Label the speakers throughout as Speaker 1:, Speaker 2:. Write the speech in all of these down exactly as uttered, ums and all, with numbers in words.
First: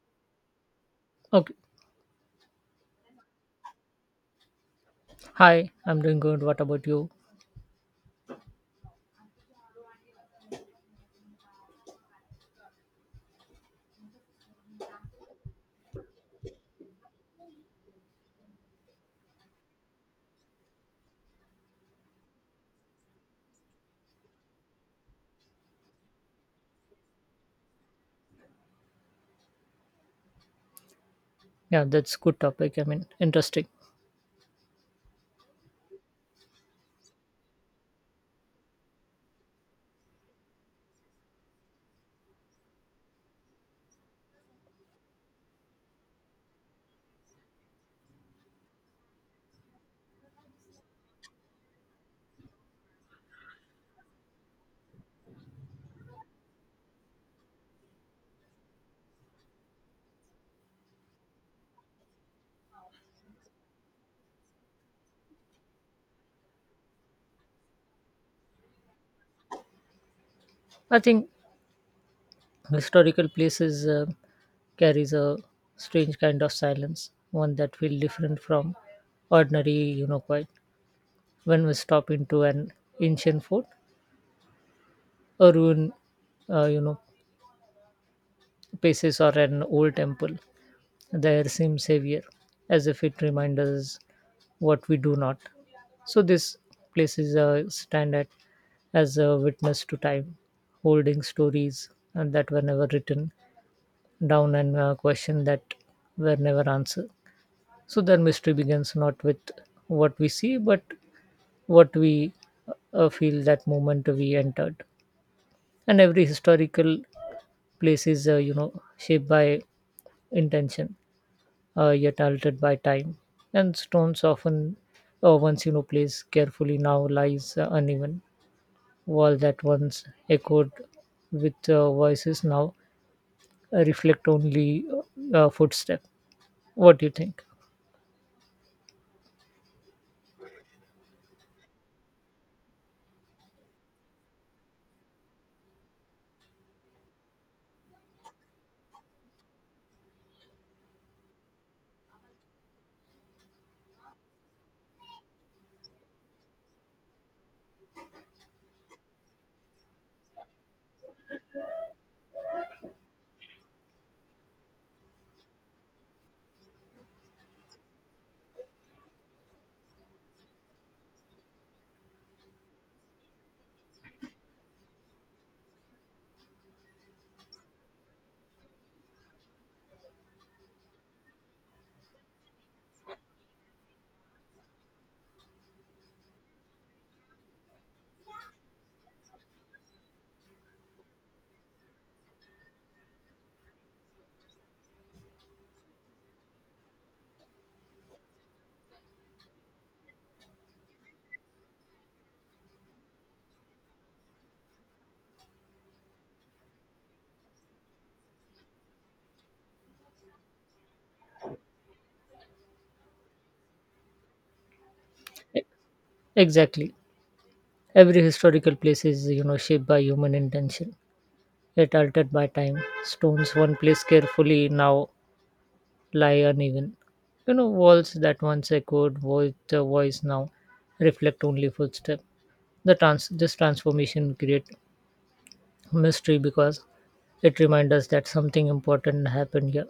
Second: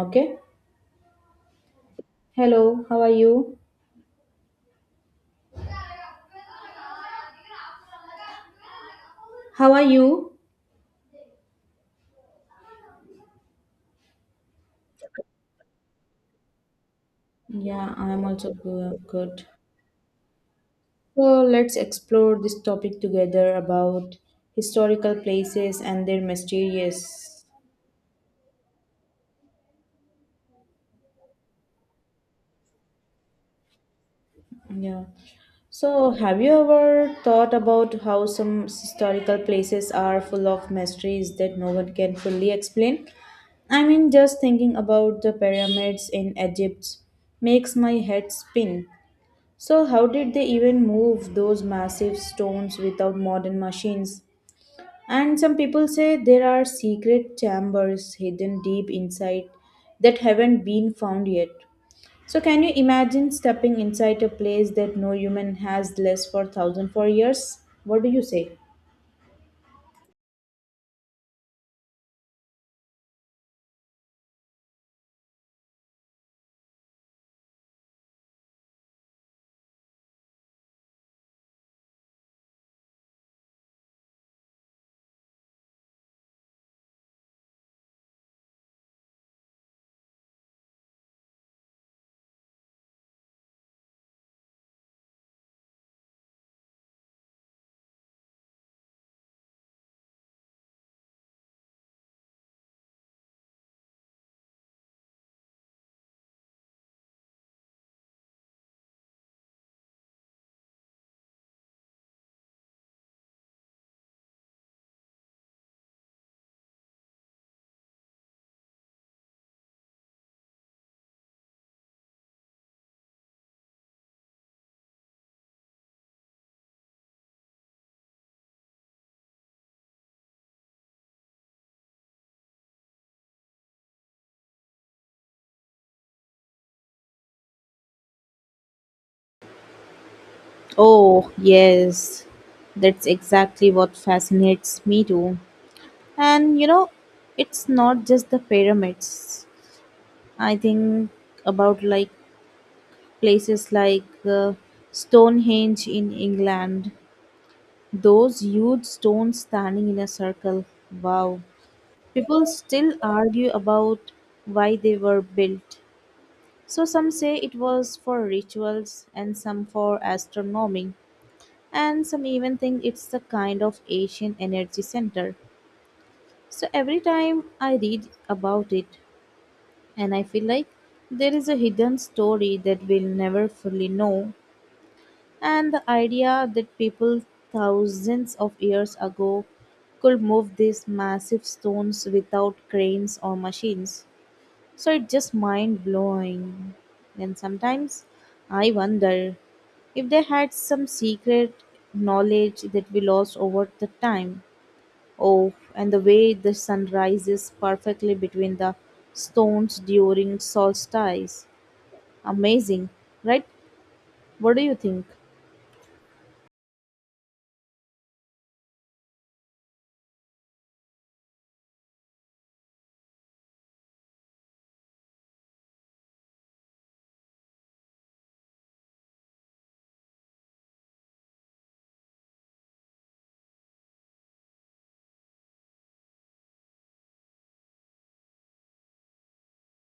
Speaker 1: Okay.
Speaker 2: Okay.
Speaker 1: Hello, how are you?
Speaker 2: Hi, I'm doing good. What about you?
Speaker 1: How are you? Yeah, I'm also go- good. So let's explore this topic together about historical places and their mysterious.
Speaker 2: Yeah, that's good topic. I mean, interesting.
Speaker 1: Yeah. So have you ever thought about how some historical places are full of mysteries that no one can fully explain? I mean, just thinking about the pyramids in Egypt makes my head spin. So, how did they even move those massive stones without modern machines? And some people say there are secret chambers hidden deep inside that haven't been found yet. So, can you imagine stepping inside a place that no human has less for thousand four years? What do you say?
Speaker 2: I think historical places uh, carries a strange kind of silence, one that feels different from ordinary, you know, quiet. When we stop into an ancient fort, a ruin, uh, you know, places or an old temple, there seems heavier, as if it reminds us what we do not. So this place is a stand at as a witness to time, holding stories and that were never written down and uh, questions that were never answered. So their mystery begins not with what we see, but what we uh, feel that moment we entered. And every historical place is, uh, you know, shaped by intention uh, yet altered by time. And stones often, uh, once you know placed carefully, now lies uh, uneven. Wall that once echoed with uh, voices now uh, reflect only uh, uh, footstep. What do you think?
Speaker 1: Oh, yes. That's exactly what fascinates me too. And you know, it's not just the pyramids. I think about like places like uh, Stonehenge in England, those huge stones standing in a circle. Wow. People still argue about why they were built. So some say it was for rituals and some for astronomy, and some even think it's a kind of ancient energy center. So every time I read about it, and I feel like there is a hidden story that we'll never fully know. And the idea that people thousands of years ago could move these massive stones without cranes or machines. So it's just mind blowing. And sometimes I wonder if they had some secret knowledge that we lost over the time. Oh, and the way the sun rises perfectly between the stones during solstice. Amazing, right? What do you think?
Speaker 2: E- Exactly. Every historical place is you know shaped by human intention, yet altered by time. Stones one placed carefully now lie uneven. You know, walls that once echoed voice, the voice now reflect only footsteps. The trans- this transformation create mystery because it reminds us that something important happened here.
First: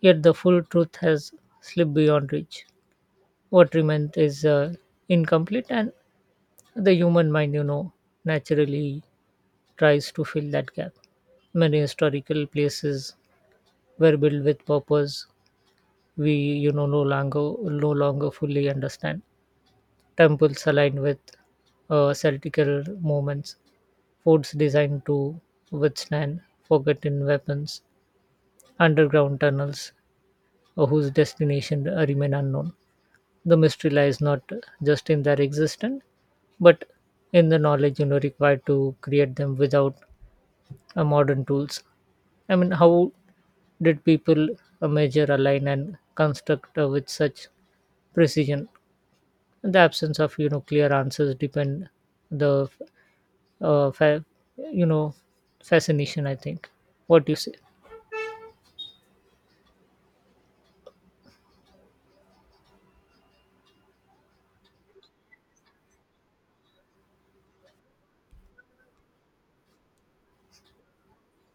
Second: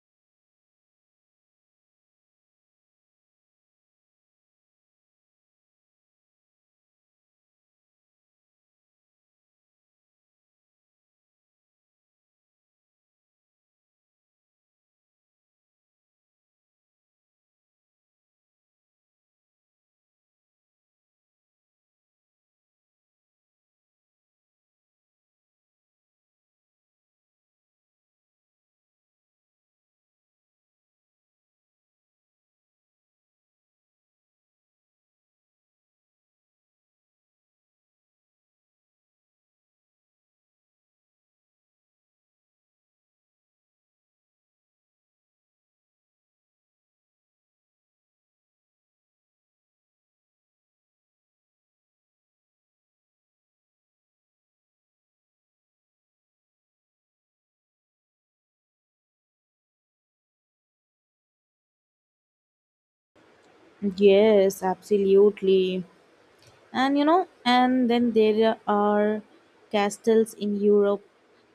Speaker 2: Yet the full truth has slipped beyond reach. What remains is uh, incomplete, and the human mind, you know, naturally tries to fill that gap. Many historical places were built with purpose we, you know, no longer no longer fully understand. Temples aligned with uh, celtical movements, forts designed to withstand forgotten weapons, underground tunnels uh, whose destination uh, remain unknown. The mystery lies not just in their existence, but in the knowledge you know required to create them without uh, modern tools. I mean, how did people uh, measure, align, and construct uh, with such precision? The absence of you know clear answers depend the uh, fa- you know fascination I think. What do you say?
Speaker 1: Yes, absolutely. And you know, and then there are castles in Europe,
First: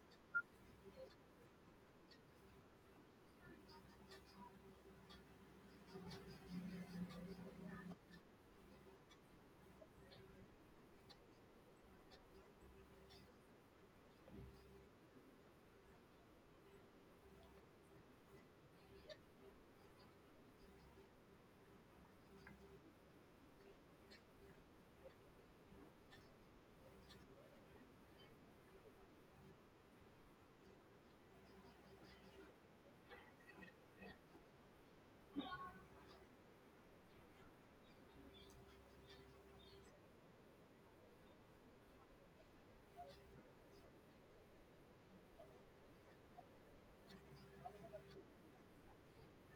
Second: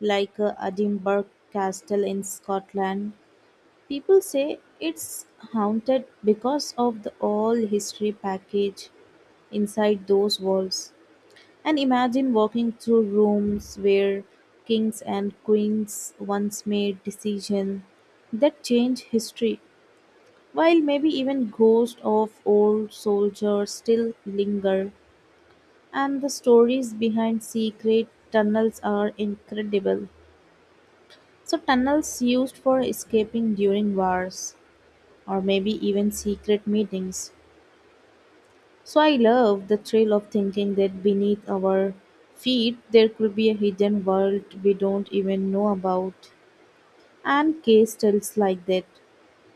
Speaker 1: like uh, Edinburgh Castle in Scotland. People say it's haunted because of the all history package inside those walls. And imagine walking through rooms where kings and queens once made decisions that change history, while maybe even ghosts of old soldiers still linger, and the stories behind secret tunnels are incredible. So, tunnels used for escaping during wars, or maybe even secret meetings. So, I love the thrill of thinking that beneath our feet there could be a hidden world we don't even know about, and case studies like that.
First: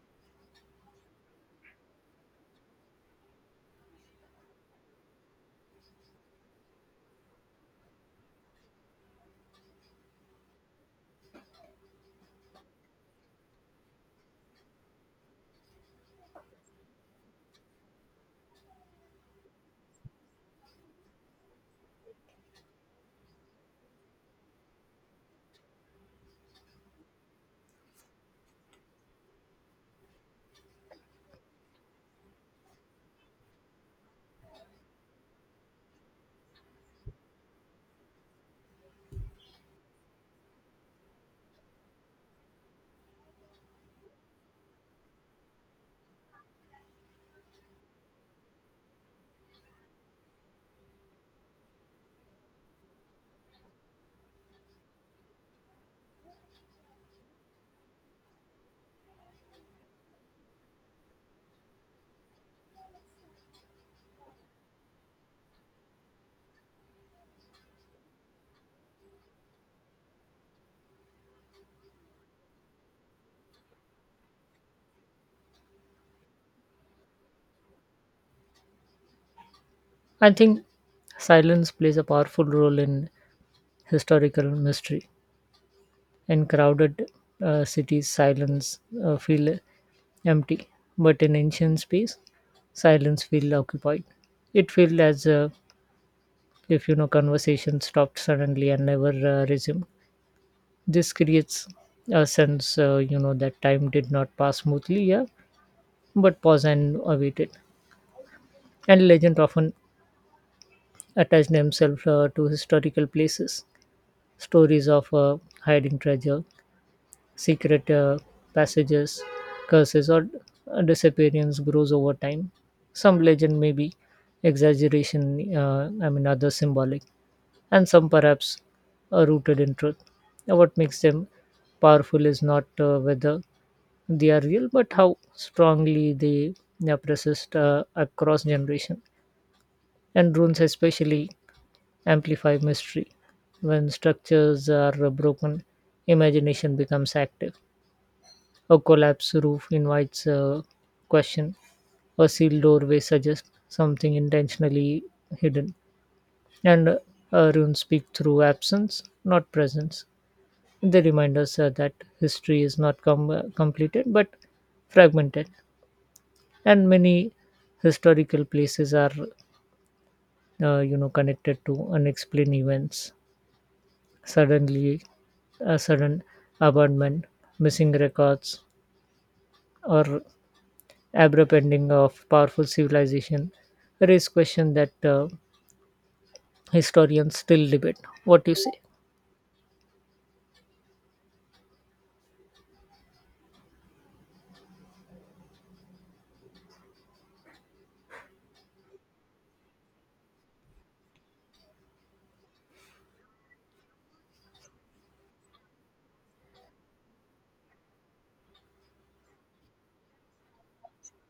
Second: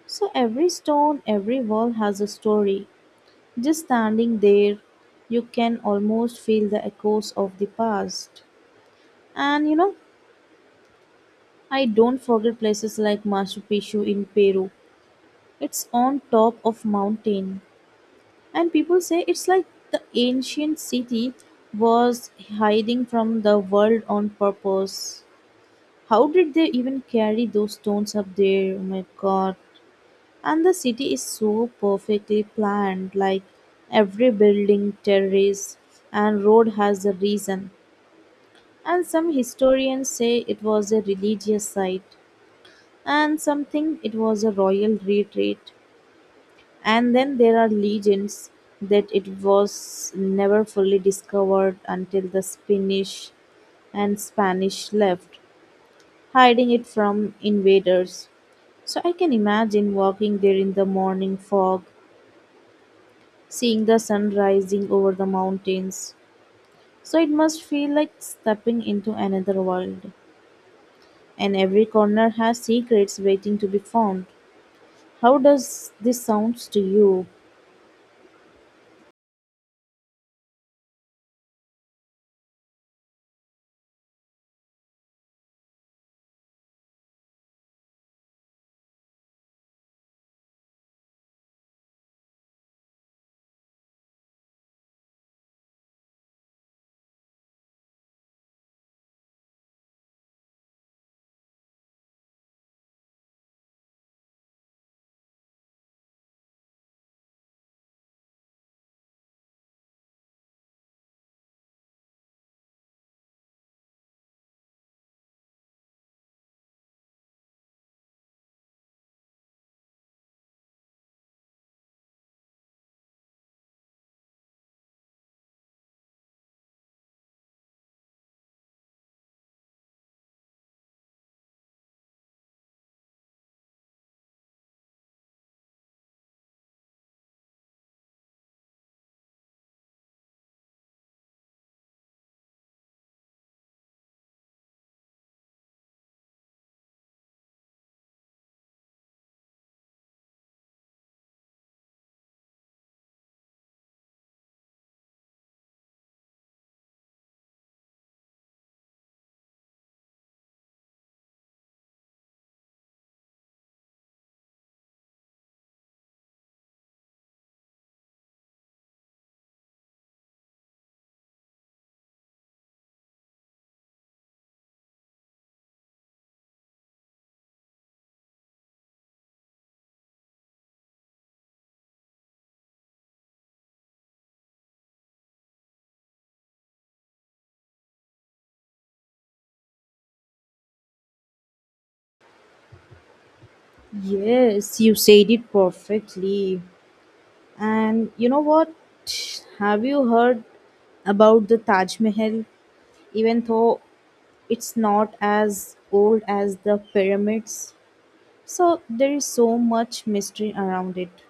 Speaker 1: So, every stone, every wall has a story. Just standing there, you can almost feel the echoes of the past. And you know, I don't forget places like Machu Picchu in Peru. It's on top of mountain, and people say it's like the ancient city was hiding from the world on purpose. How did they even carry those stones up there? Oh my god. And the city is so perfectly planned, like every building, terrace, and road has a reason. And some historians say it was a religious site, and some think it was a royal retreat. And then there are legends that it was never fully discovered until the Spanish and Spanish left, hiding it from invaders. So I can imagine walking there in the morning fog seeing the sun rising over the mountains. So it must feel like stepping into another world. And every corner has secrets waiting to be found. How does this sounds to you?
Speaker 2: I think silence plays a powerful role in historical mystery. In crowded uh, cities silence uh, feel empty, but in ancient space silence feel occupied. It felt as uh, if you know conversation stopped suddenly and never uh, resumed. This creates a sense uh, you know that time did not pass smoothly, yeah, but pause and awaited. And legend often attach themselves uh, to historical places, stories of uh, hiding treasure, secret uh, passages, curses, or uh, disappearance grows over time. Some legend may be exaggeration, uh, I mean, others symbolic, and some perhaps are rooted in truth. Now, what makes them powerful is not uh, whether they are real, but how strongly they are persist uh, across generation. And runes, especially amplify mystery. When structures are broken, imagination becomes active. A collapsed roof invites a question, a sealed doorway suggests something intentionally hidden, and uh, runes speak through absence, not presence. They remind us uh, that history is not com- uh, completed but fragmented, and many historical places are, uh, you know, connected to unexplained events. Suddenly, a sudden abandonment, missing records, or abrupt ending of powerful civilization raise questions that uh, historians still debate. What do you say?
Speaker 1: Yes, you said it perfectly. And you know what? Have you heard about the Taj Mahal? Even though it's not as old as the pyramids, so there is so much mystery around it.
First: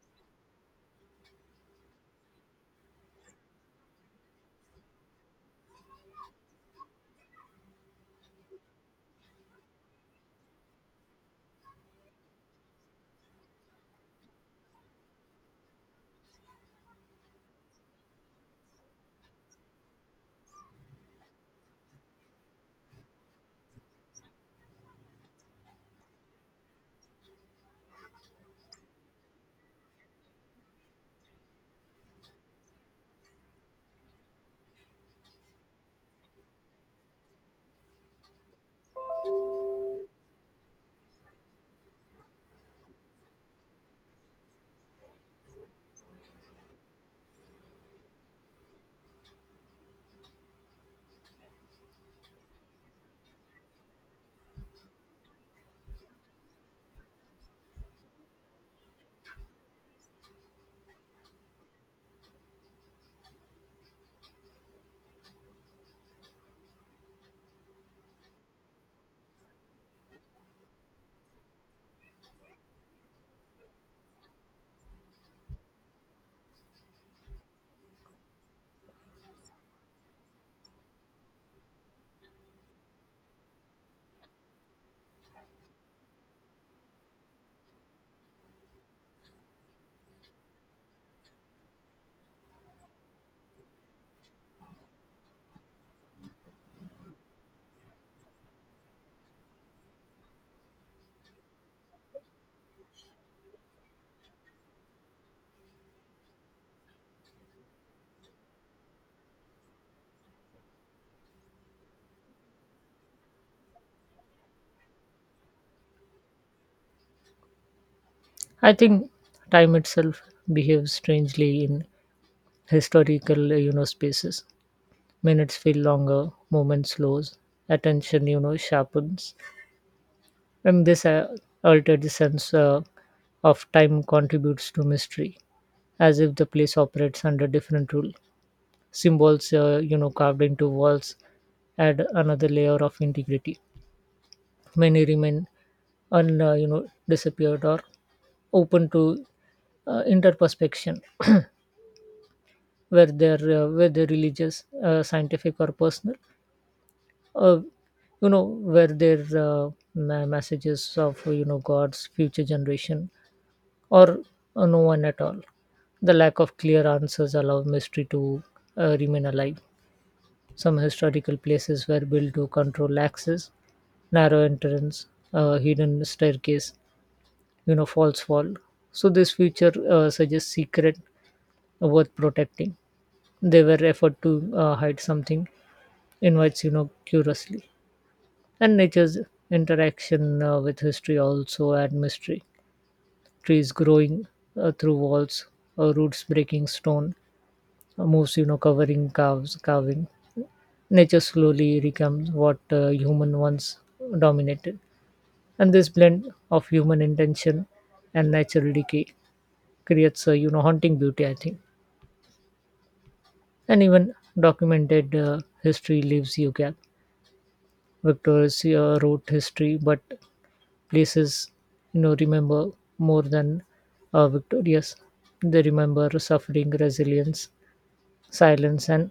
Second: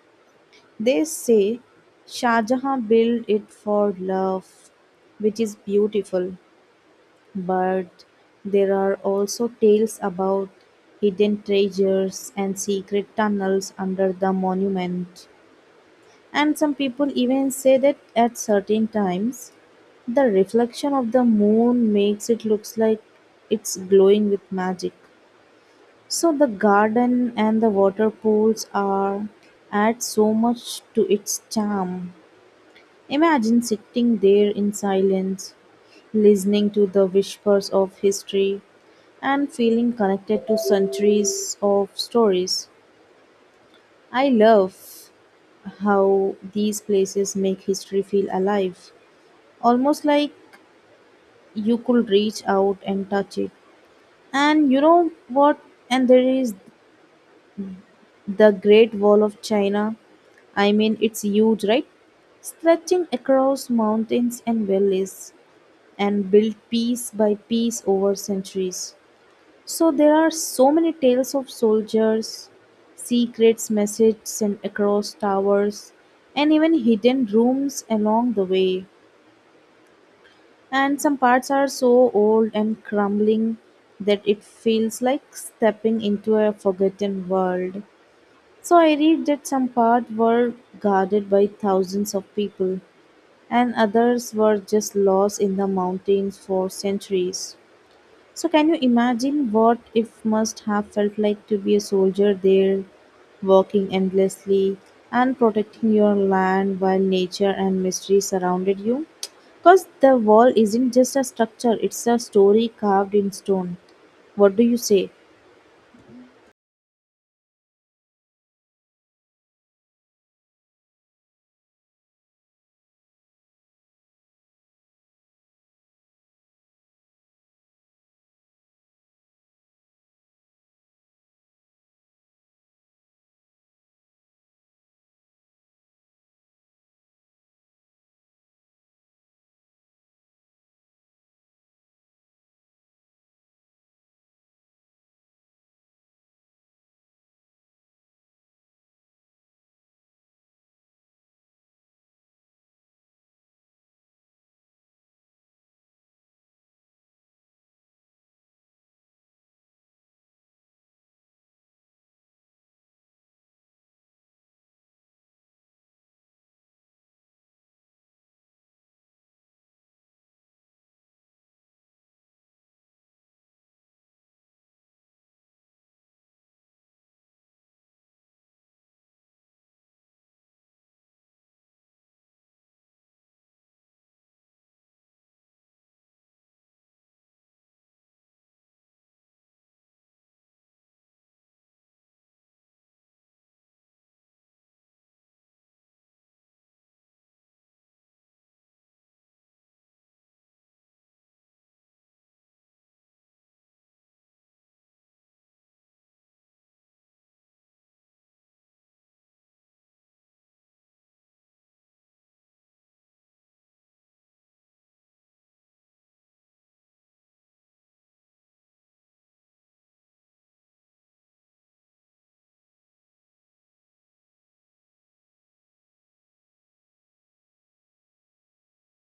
Speaker 1: They say Shah Jahan built it for love, which is beautiful, but there are also tales about hidden treasures and secret tunnels under the monument. And some people even say that at certain times, the reflection of the moon makes it looks like it's glowing with magic. So the garden and the water pools are add so much to its charm. Imagine sitting there in silence, listening to the whispers of history and feeling connected to centuries of stories. I love how these places make history feel alive, almost like you could reach out and touch it. And you know what? And there is the Great Wall of China. I mean, it's huge, right? Stretching across mountains and valleys, and built piece by piece over centuries. So there are so many tales of soldiers, secrets messaged sent across towers, and even hidden rooms along the way. And some parts are so old and crumbling that it feels like stepping into a forgotten world. So I read that some parts were guarded by thousands of people, and others were just lost in the mountains for centuries. So can you imagine what if must have felt like to be a soldier there, working endlessly and protecting your land while nature and mystery surrounded you? Because the wall isn't just a structure, it's a story carved in stone. What do you say?
Speaker 2: I think time itself behaves strangely in historical, uh, you know, spaces. Minutes feel longer, movement slows, attention, you know, sharpens, and this uh, altered sense uh, of time contributes to mystery, as if the place operates under different rule. Symbols uh, you know carved into walls add another layer of integrity. Many remain un uh, you know disappeared or open to uh, interperspection. Where they uh, where they religious uh, scientific or personal, uh, you know where their uh, ma- messages of you know god's future generation or uh, no one at all. The lack of clear answers allow mystery to uh, remain alive. Some historical places were built to control access, narrow entrance, a hidden staircase, you know, false wall. So this feature uh, suggests secret uh, worth protecting. They were effort to uh, hide something invites you know curiously, and nature's interaction uh, with history also add mystery. Trees growing uh, through walls, uh, roots breaking stone, uh, moves you know covering calves carving, nature slowly becomes what uh, human once dominated. And this blend of human intention and natural decay creates a you know haunting beauty, I think. And even documented uh, history leaves you gap. Victoria's uh, wrote history, but places you know remember more than uh, victorious. They remember suffering, resilience, silence, and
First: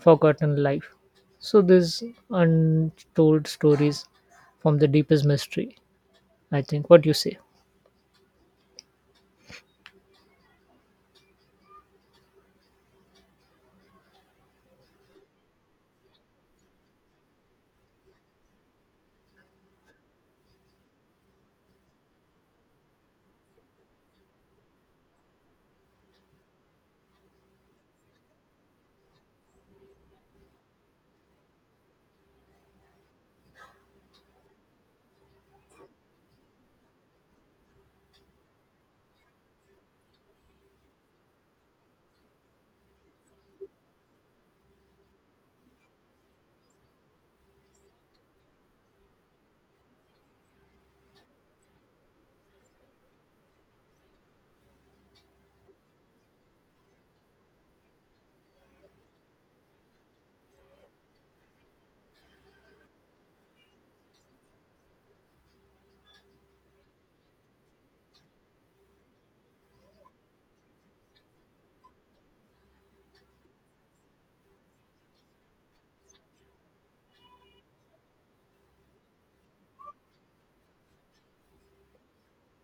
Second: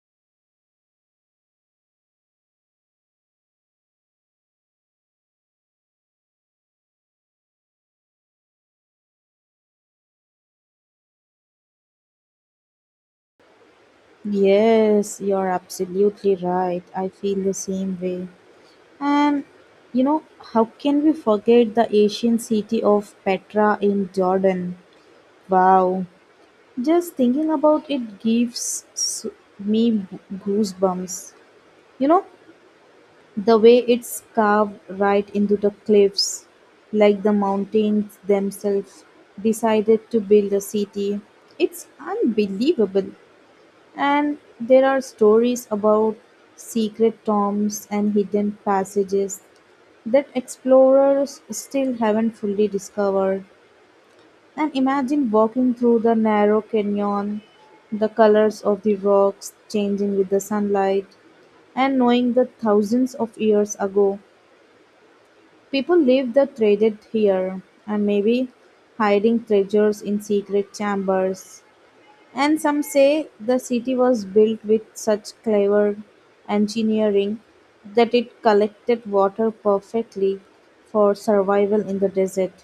Speaker 2: forgotten life. So these untold stories from the deepest mystery, I think. What do you say?
Speaker 1: Yes, you're absolutely right. I feel the same way. And you know, how can we forget the ancient city of Petra in Jordan? Wow, just thinking about it gives s- me goosebumps. You know, the way it's carved right into the cliffs, like the mountains themselves decided to build a city. It's unbelievable. And there are stories about secret tombs and hidden passages that explorers still haven't fully discovered. And imagine walking through the narrow canyon, the colors of the rocks changing with the sunlight, and knowing that thousands of years ago, people lived that traded here, and maybe hiding treasures in secret chambers. And some say the city was built with such clever engineering that it collected water perfectly for survival in the desert.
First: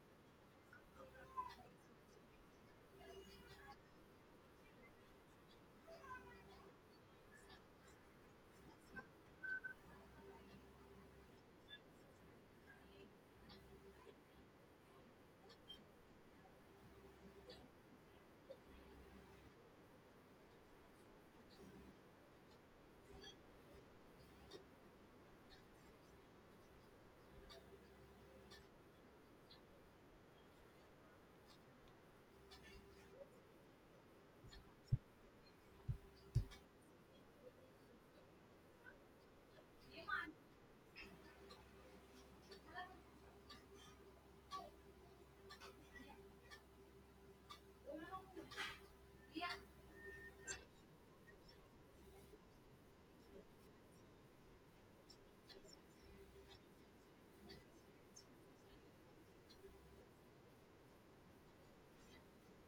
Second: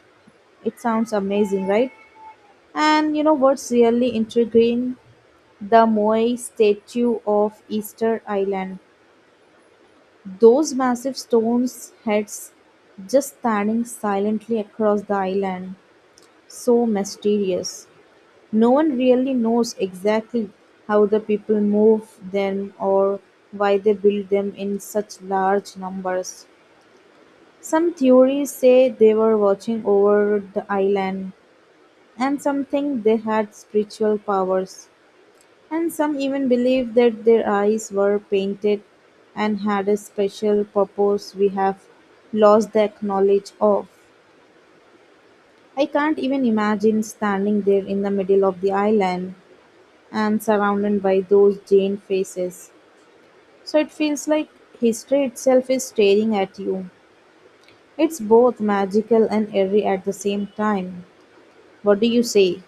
Speaker 1: It sounds amazing, right? And you know what's really intriguing? The Moai statue of Easter Island. Those massive stones heads just standing silently across the island. So mysterious. No one really knows exactly how the people move them or why they build them in such large numbers. Some theories say they were watching over the island, and some think they had spiritual powers. And some even believe that their eyes were painted and had a special purpose we have lost the knowledge of. I can't even imagine standing there in the middle of the island and surrounded by those Jane faces. So it feels like history itself is staring at you. It's both magical and eerie at the same time. What do you say?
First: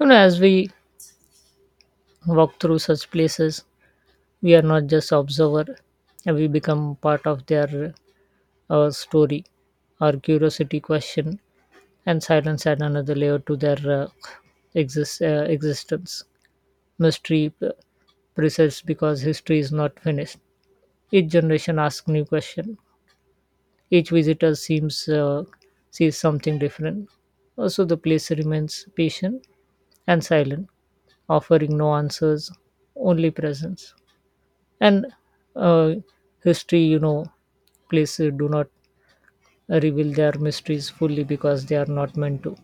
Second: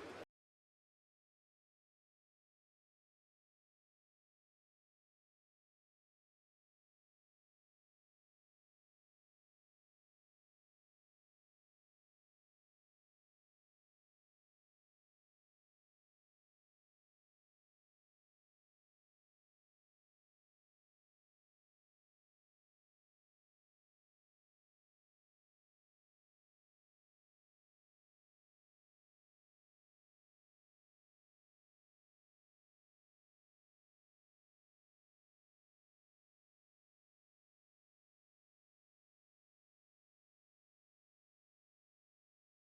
Speaker 2: You know, as we walk through such places, we are not just observer. And We become part of their uh, story. Our curiosity, question, and silence add another layer to their uh, exist, uh, existence. Mystery uh, persists because history is not finished. Each generation asks new question. Each visitor seems uh, sees something different. Also, the place remains patient and silent, offering no answers, only presence. And uh, history, you know, places do not reveal their mysteries fully because they are not meant to.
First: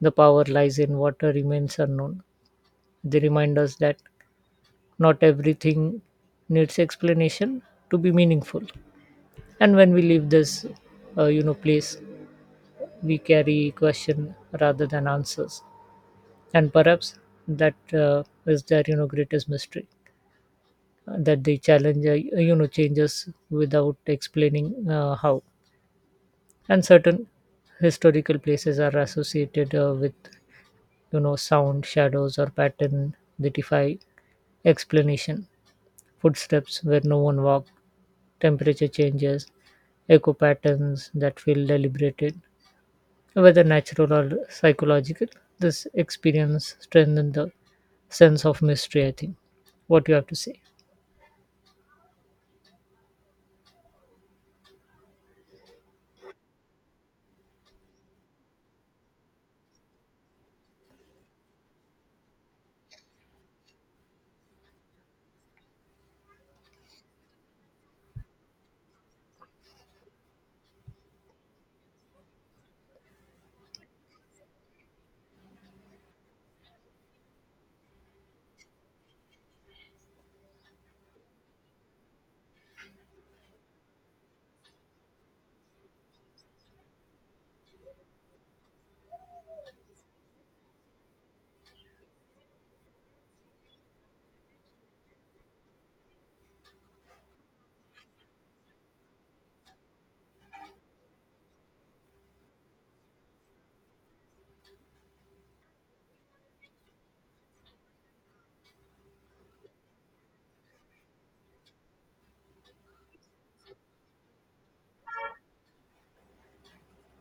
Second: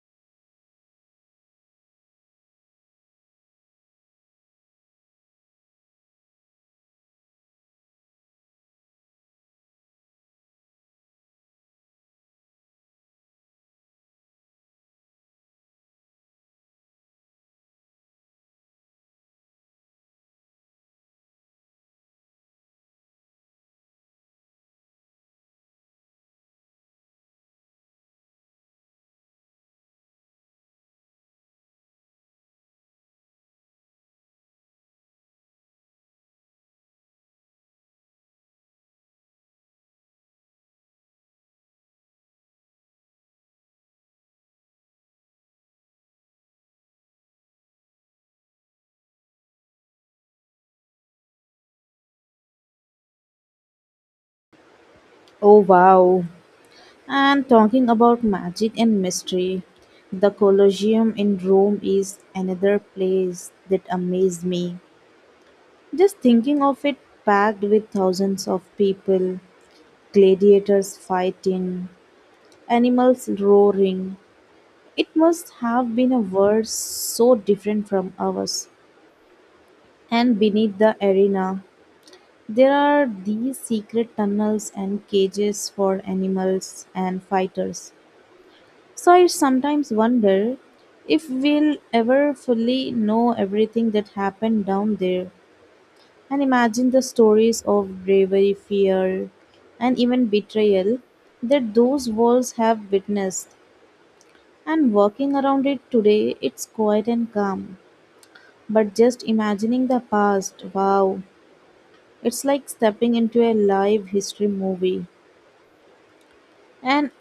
Speaker 2: The power lies in what remains unknown. They remind us that not everything needs explanation to be meaningful. And when we leave this, uh, you know, place, we carry question rather than answers. And perhaps that uh, is their, you know, greatest mystery. Uh, that the challenge uh, you know changes without explaining uh, how. And certain historical places are associated uh, with you know sound, shadows, or pattern that defy explanation. Footsteps where no one walked, temperature changes, echo patterns that feel deliberated, whether natural or psychological, this experience strengthened the sense of mystery, I think. What do you have to say?
Speaker 1: Oh wow. And talking about magic and mystery, the Colosseum in Rome is another place that amazed me. Just thinking of it packed with thousands of people, gladiators fighting, animals roaring. It must have been a world so different from ours. And beneath the arena, there are these secret tunnels and cages for animals and fighters. So I sometimes wonder if we'll ever fully know everything that happened down there, and imagine the stories of bravery, fear, and even betrayal that those walls have witnessed. And walking around it today, it's quiet and calm. But just imagining the past, wow, it's like stepping into a live history movie. And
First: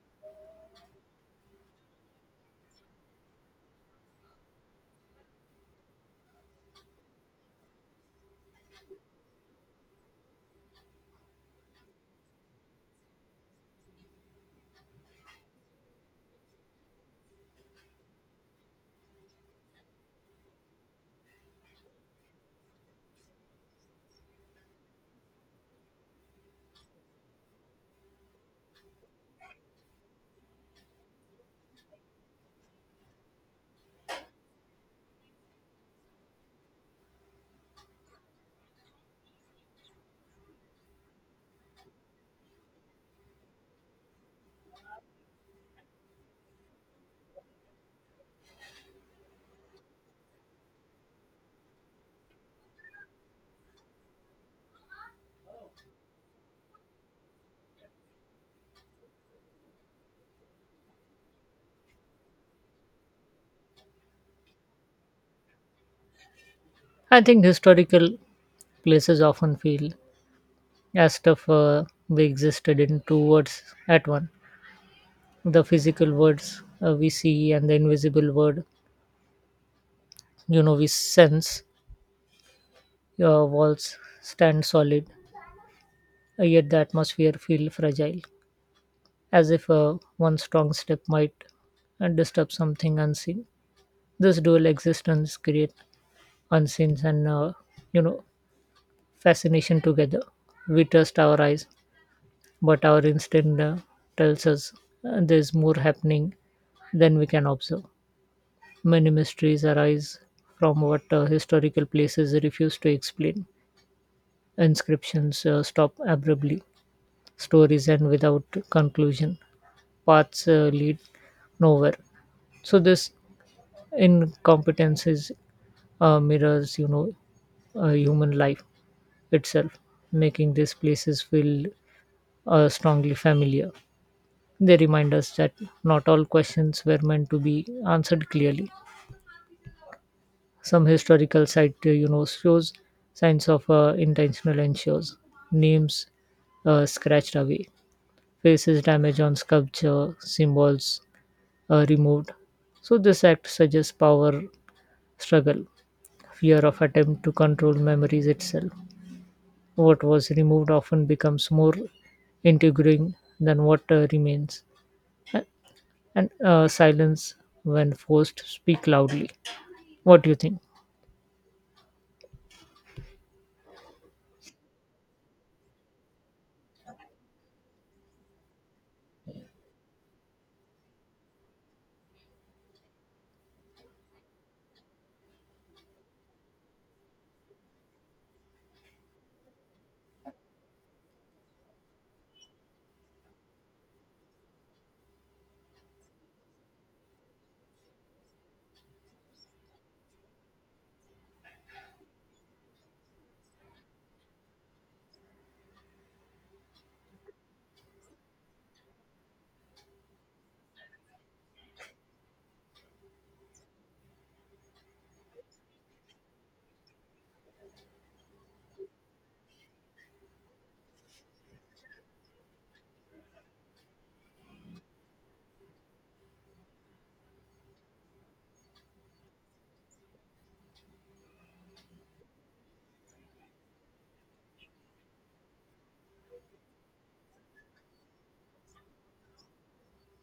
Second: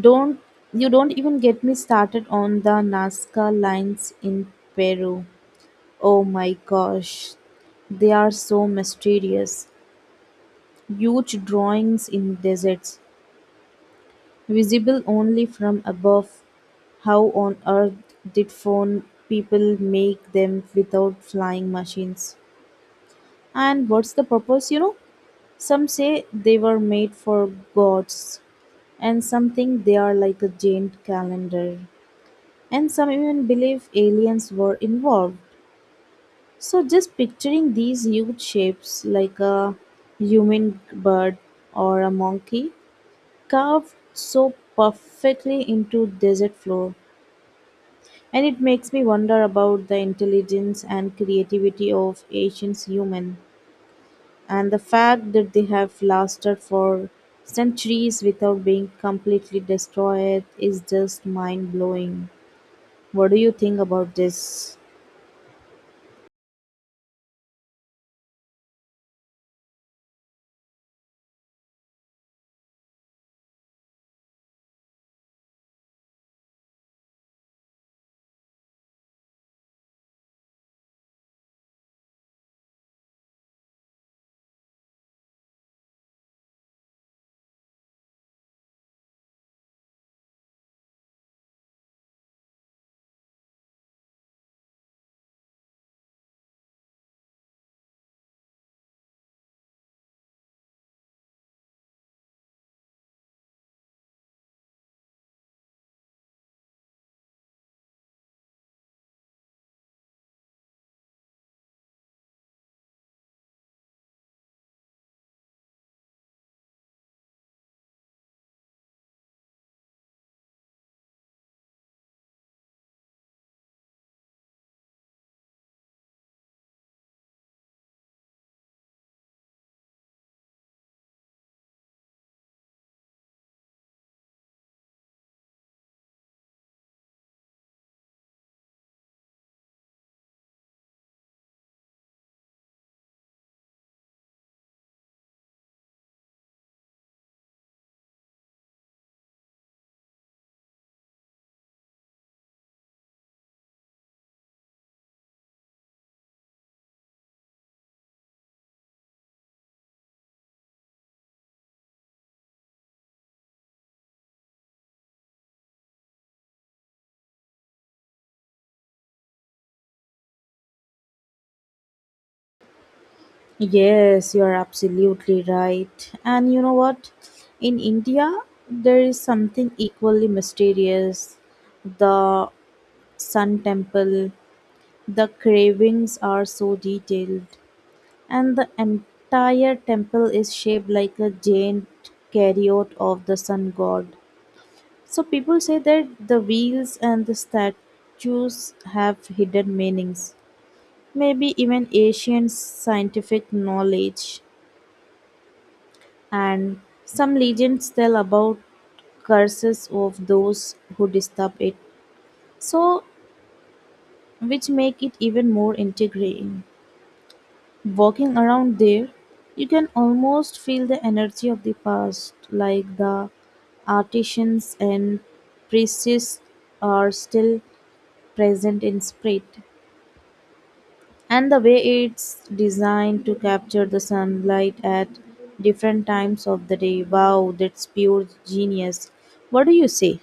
Speaker 1: don't you don't even get me started on the Nazca lines in Peru. Oh my gosh, they are so mysterious. Huge drawings in deserts, visible only from above. How on earth did phone people make them without flying machines? And what's the purpose, you know? Some say they were made for gods, and some think they are like a giant calendar. And some even believe aliens were involved. So just picturing these huge shapes like a human bird or a monkey carved so perfectly into desert floor, and it makes me wonder about the intelligence and creativity of ancient human, and the fact that they have lasted for centuries without being completely destroyed is just mind blowing. What do you think about this?
Speaker 2: I think historical places often feel as tough uh, they existed in two words at one. The physical words uh, we see and the invisible word, you know, we sense. Your walls stand solid, uh, yet the atmosphere feel fragile, as if uh, one strong step might uh, disturb something unseen. This dual existence create unseen and uh, you know fascination together. We trust our eyes but our instinct uh, tells us uh, there's more happening than we can observe. Many mysteries arise from what uh, historical places refuse to explain. Inscriptions uh, stop abruptly, stories end without conclusion, paths uh, lead nowhere. So, this incompetence is, uh, mirrors, you know, uh, human life itself, making these places feel uh, strongly familiar. They remind us that not all questions were meant to be answered clearly. Some historical site, uh, you know, shows signs of uh, intentional ensures, names uh, scratched away, faces damage on sculpture, symbols uh, removed. So this act suggests power struggle, fear of attempt to control memories itself. What was removed often becomes more intriguing than what uh, remains. and uh, silence when forced speak loudly. What do you think?
Speaker 1: Yes, you are absolutely right. And you know what? In India, there is something equally mysterious. The sun temple, the carvings are so detailed, and the entire temple is shaped like a giant chariot of the sun god. So people say that the wheels and the statues have hidden meanings, maybe even ancient scientific knowledge. And some legends tell about curses of those who disturb it, so which make it even more integrating. Walking around there, you can almost feel the energy of the past, like the artisans and priests are still present in spirit. And the way it's designed to capture the sunlight at different times of the day, wow, that's pure genius. What do you say?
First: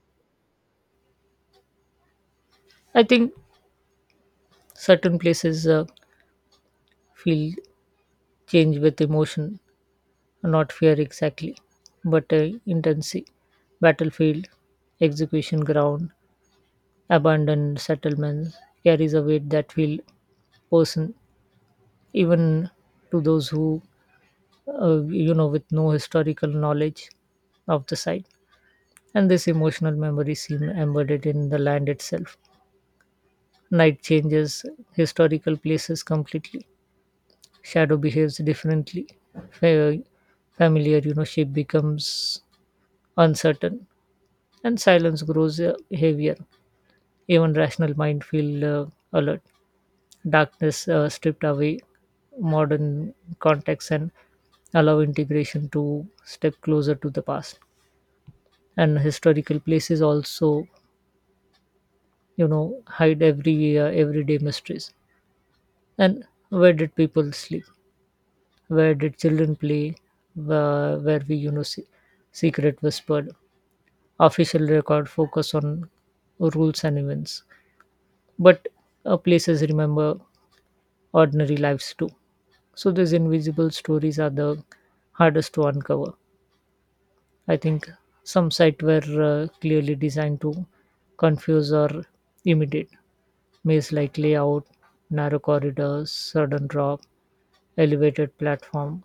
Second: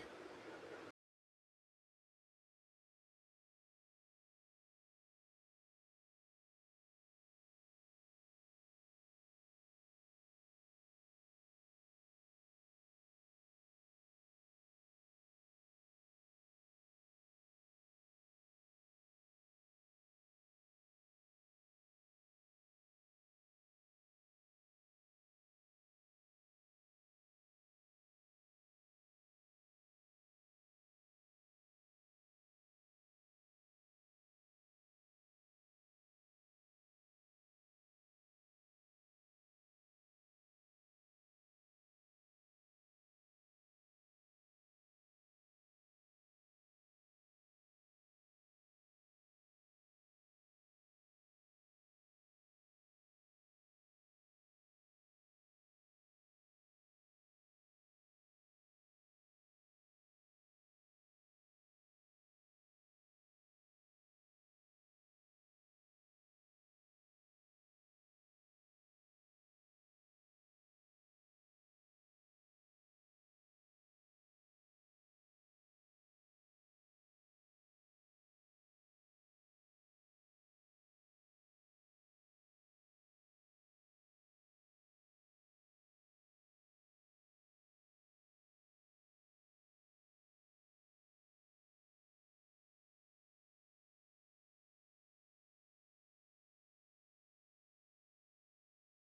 Speaker 2: I think certain places uh, feel change with emotion, not fear exactly, but uh, intensity. Battlefield, execution ground, abandoned settlements carries a weight that feel person, even to those who uh, you know with no historical knowledge of the site. And this emotional memory seem embedded in the land itself. Night changes historical places completely. Shadow behaves differently. Fa- Familiar, you know, shape becomes uncertain, and silence grows uh, heavier. Even rational mind feel uh, alert. Darkness uh, stripped away modern contexts and allow integration to step closer to the past. And historical places also, you know, hide every uh, everyday mysteries. And where did people sleep? Where did children play, where, where we, you know, se- secret whispered. Official record focus on rules and events, but uh, places remember ordinary lives too. So these invisible stories are the hardest to uncover. I think some sites were uh, clearly designed to confuse or imitate maze like layout, narrow corridors, sudden drop, elevated platform.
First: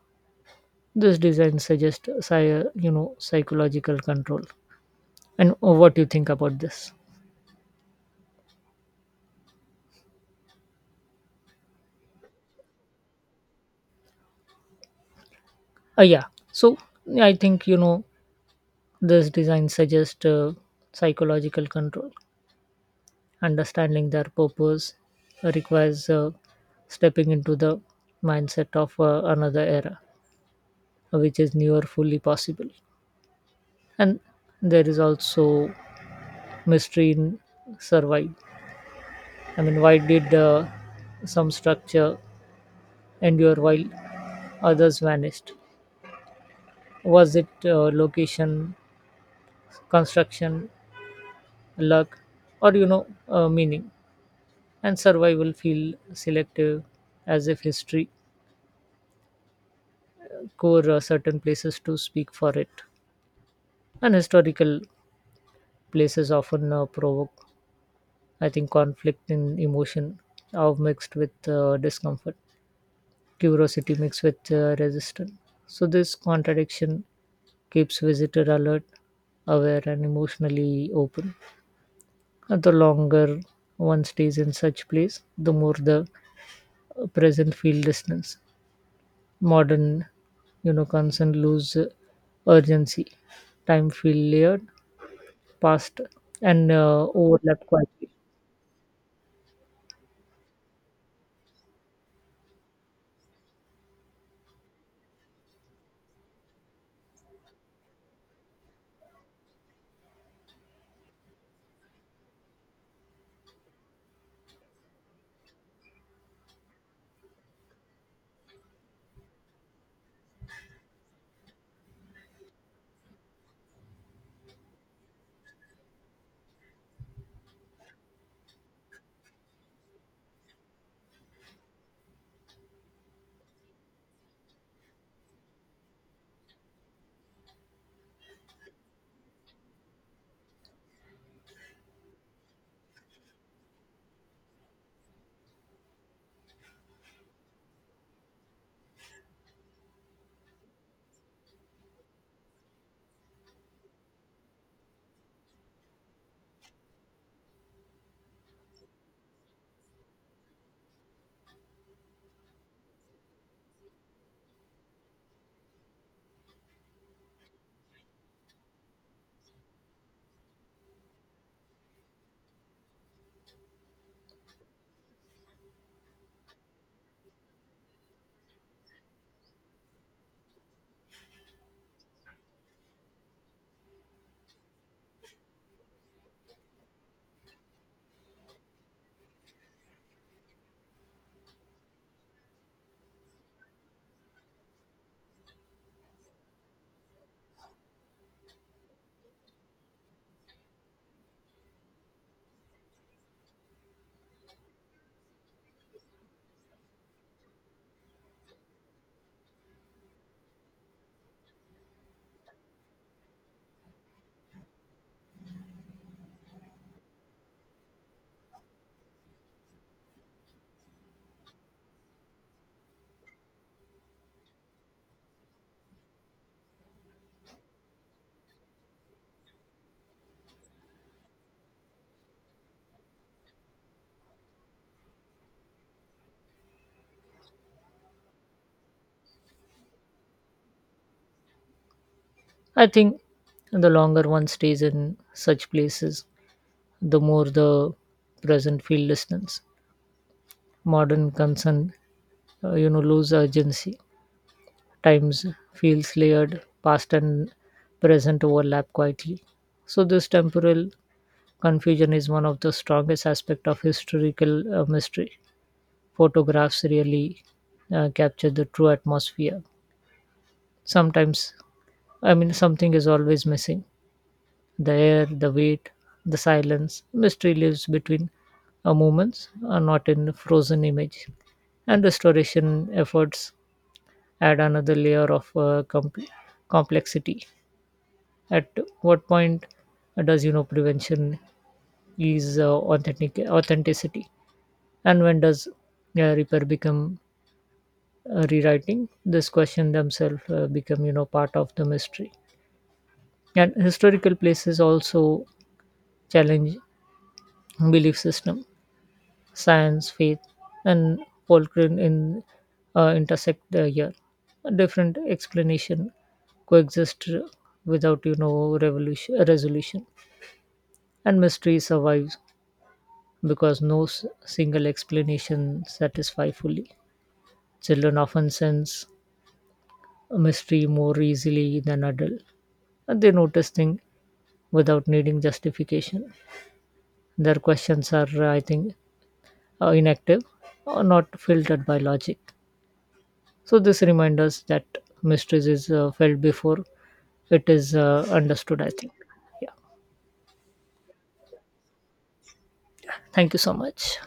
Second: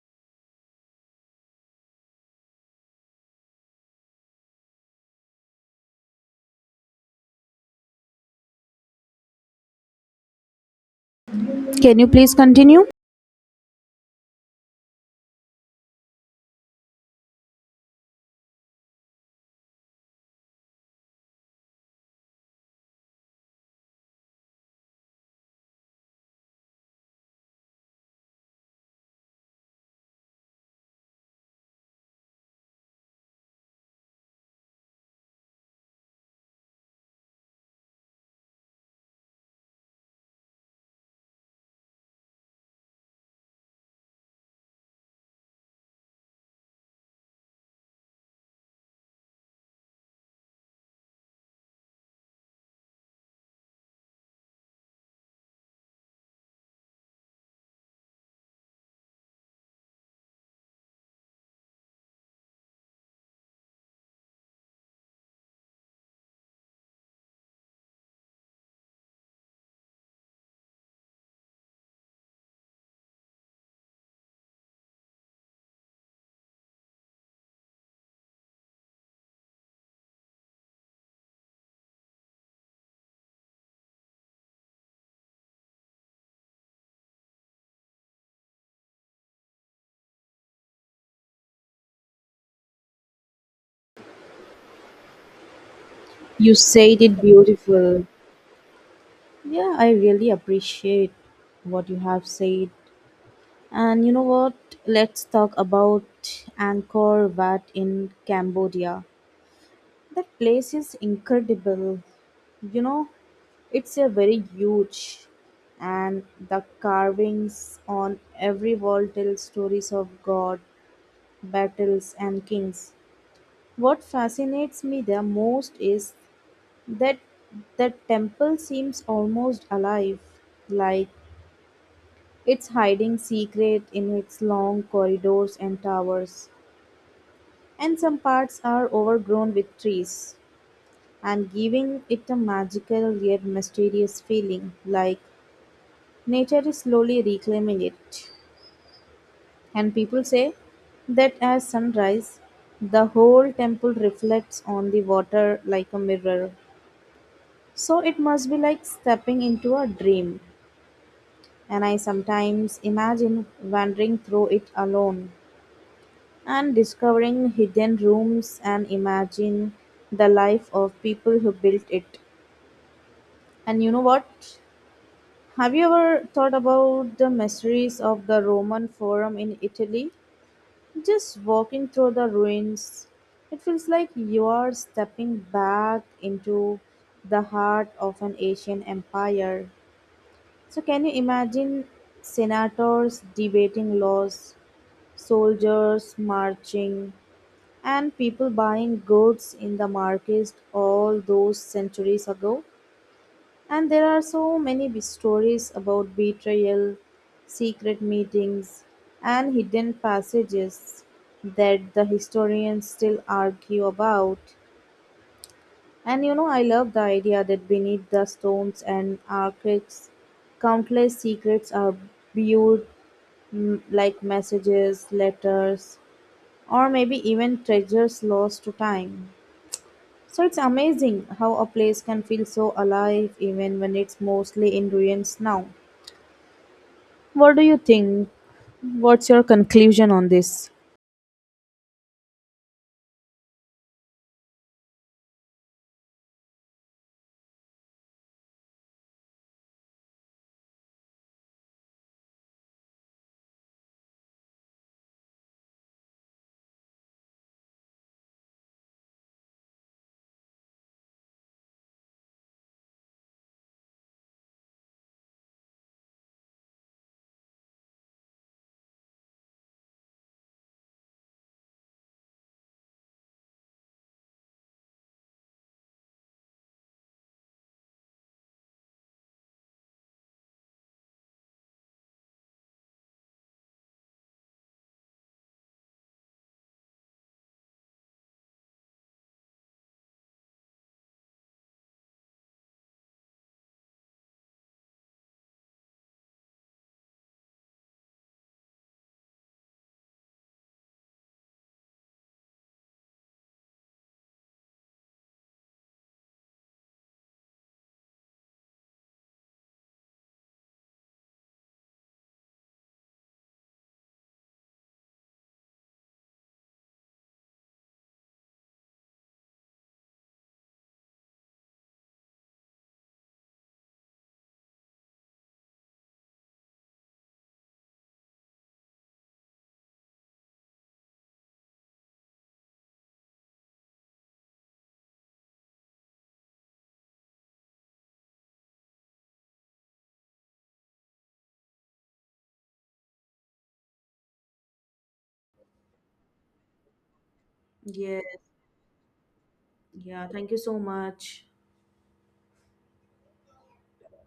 Speaker 2: This design suggests, psy- you know, psychological control. And what do you think about this?
Speaker 1: Can you please continue?
Speaker 2: Uh, yeah. So I think you know this design suggests uh, psychological control. Understanding their purpose requires uh, stepping into the mindset of uh, another era, which is never fully possible. And there is also mystery in survive. I mean, why did uh, some structure endure while others vanished? Was it uh, location, construction, luck, or you know, uh, meaning? And survival feel selective, as if history core uh, certain places to speak for it. And historical places often uh, provoke, I think, conflict in emotion, are mixed with uh, discomfort, curiosity mixed with uh, resistance. So this contradiction keeps visitor alert, aware, and emotionally open. Uh, The longer one stays in such place, the more the uh, present feel distance. Modern, you know, concern lose uh, urgency. Time feel layered, past,
Speaker 1: You
Speaker 2: and
Speaker 1: said
Speaker 2: uh,
Speaker 1: it
Speaker 2: overlap
Speaker 1: beautiful.
Speaker 2: quietly.
Speaker 1: Yeah, I really appreciate what you have said. And you know what? Let's talk about Angkor Wat in Cambodia. That place is incredible. You know, it's a very huge, and the carvings on every wall tell stories of god, battles and kings. What fascinates me the most is that the temple seems almost alive, like it's hiding secret in its long corridors and towers, and some parts are overgrown with trees, and giving it a magical yet mysterious feeling, like nature is slowly reclaiming it. And people say that at sunrise, the whole temple reflects on the water like a mirror. So it must be like stepping into a dream. And I sometimes imagine wandering through it alone and discovering hidden rooms, and imagine the life of people who built it. And you know what? Have you ever thought about the mysteries of the Roman Forum in Italy? Just walking through the ruins, it feels like you are stepping back into the heart of an Asian empire. So, can you imagine senators debating laws? Soldiers marching, and people buying goods in the markets all those centuries ago. And there are so many be- stories about betrayal, secret meetings, and hidden passages that the historians still argue about. And you know, I love the idea that beneath the stones and arches, countless secrets are viewed, mm, like messages, letters, or maybe even treasures lost to time. So it's amazing how a place can feel so alive even when it's mostly in ruins now. What do you think? What's your conclusion on this?
Speaker 2: I think the longer one stays in such places, the more the present feel distance. Modern concern, uh, you know, lose urgency. Times feels layered, past and present overlap quietly. So this temporal confusion is one of the strongest aspects of historical uh, mystery. Photographs really uh, capture the true atmosphere. Sometimes, I mean, something is always missing the air, the weight, the silence. Mystery lives between uh, moments, uh, not in a frozen image. And restoration efforts add another layer of uh, com- complexity. At what point uh, does you know prevention is uh, authentic authenticity? And when does uh, repair become uh, rewriting? This question themselves uh, become you know part of the mystery. And historical places also challenge belief system, science, faith, and folklore in uh, intersect uh, here. Different explanation coexist without you know revolution resolution, and mystery survives because no s- single explanation satisfy fully. Children often sense mystery more easily than adults. They notice things without needing justification. Their questions are, uh, I think, uh, inactive or not filtered by logic. So this reminds us that mysteries is uh, felt before it is
Speaker 1: Yes.
Speaker 2: uh, understood, I think. Yeah.
Speaker 1: Yeah. Thank you so much.
Speaker 2: Thank you so much.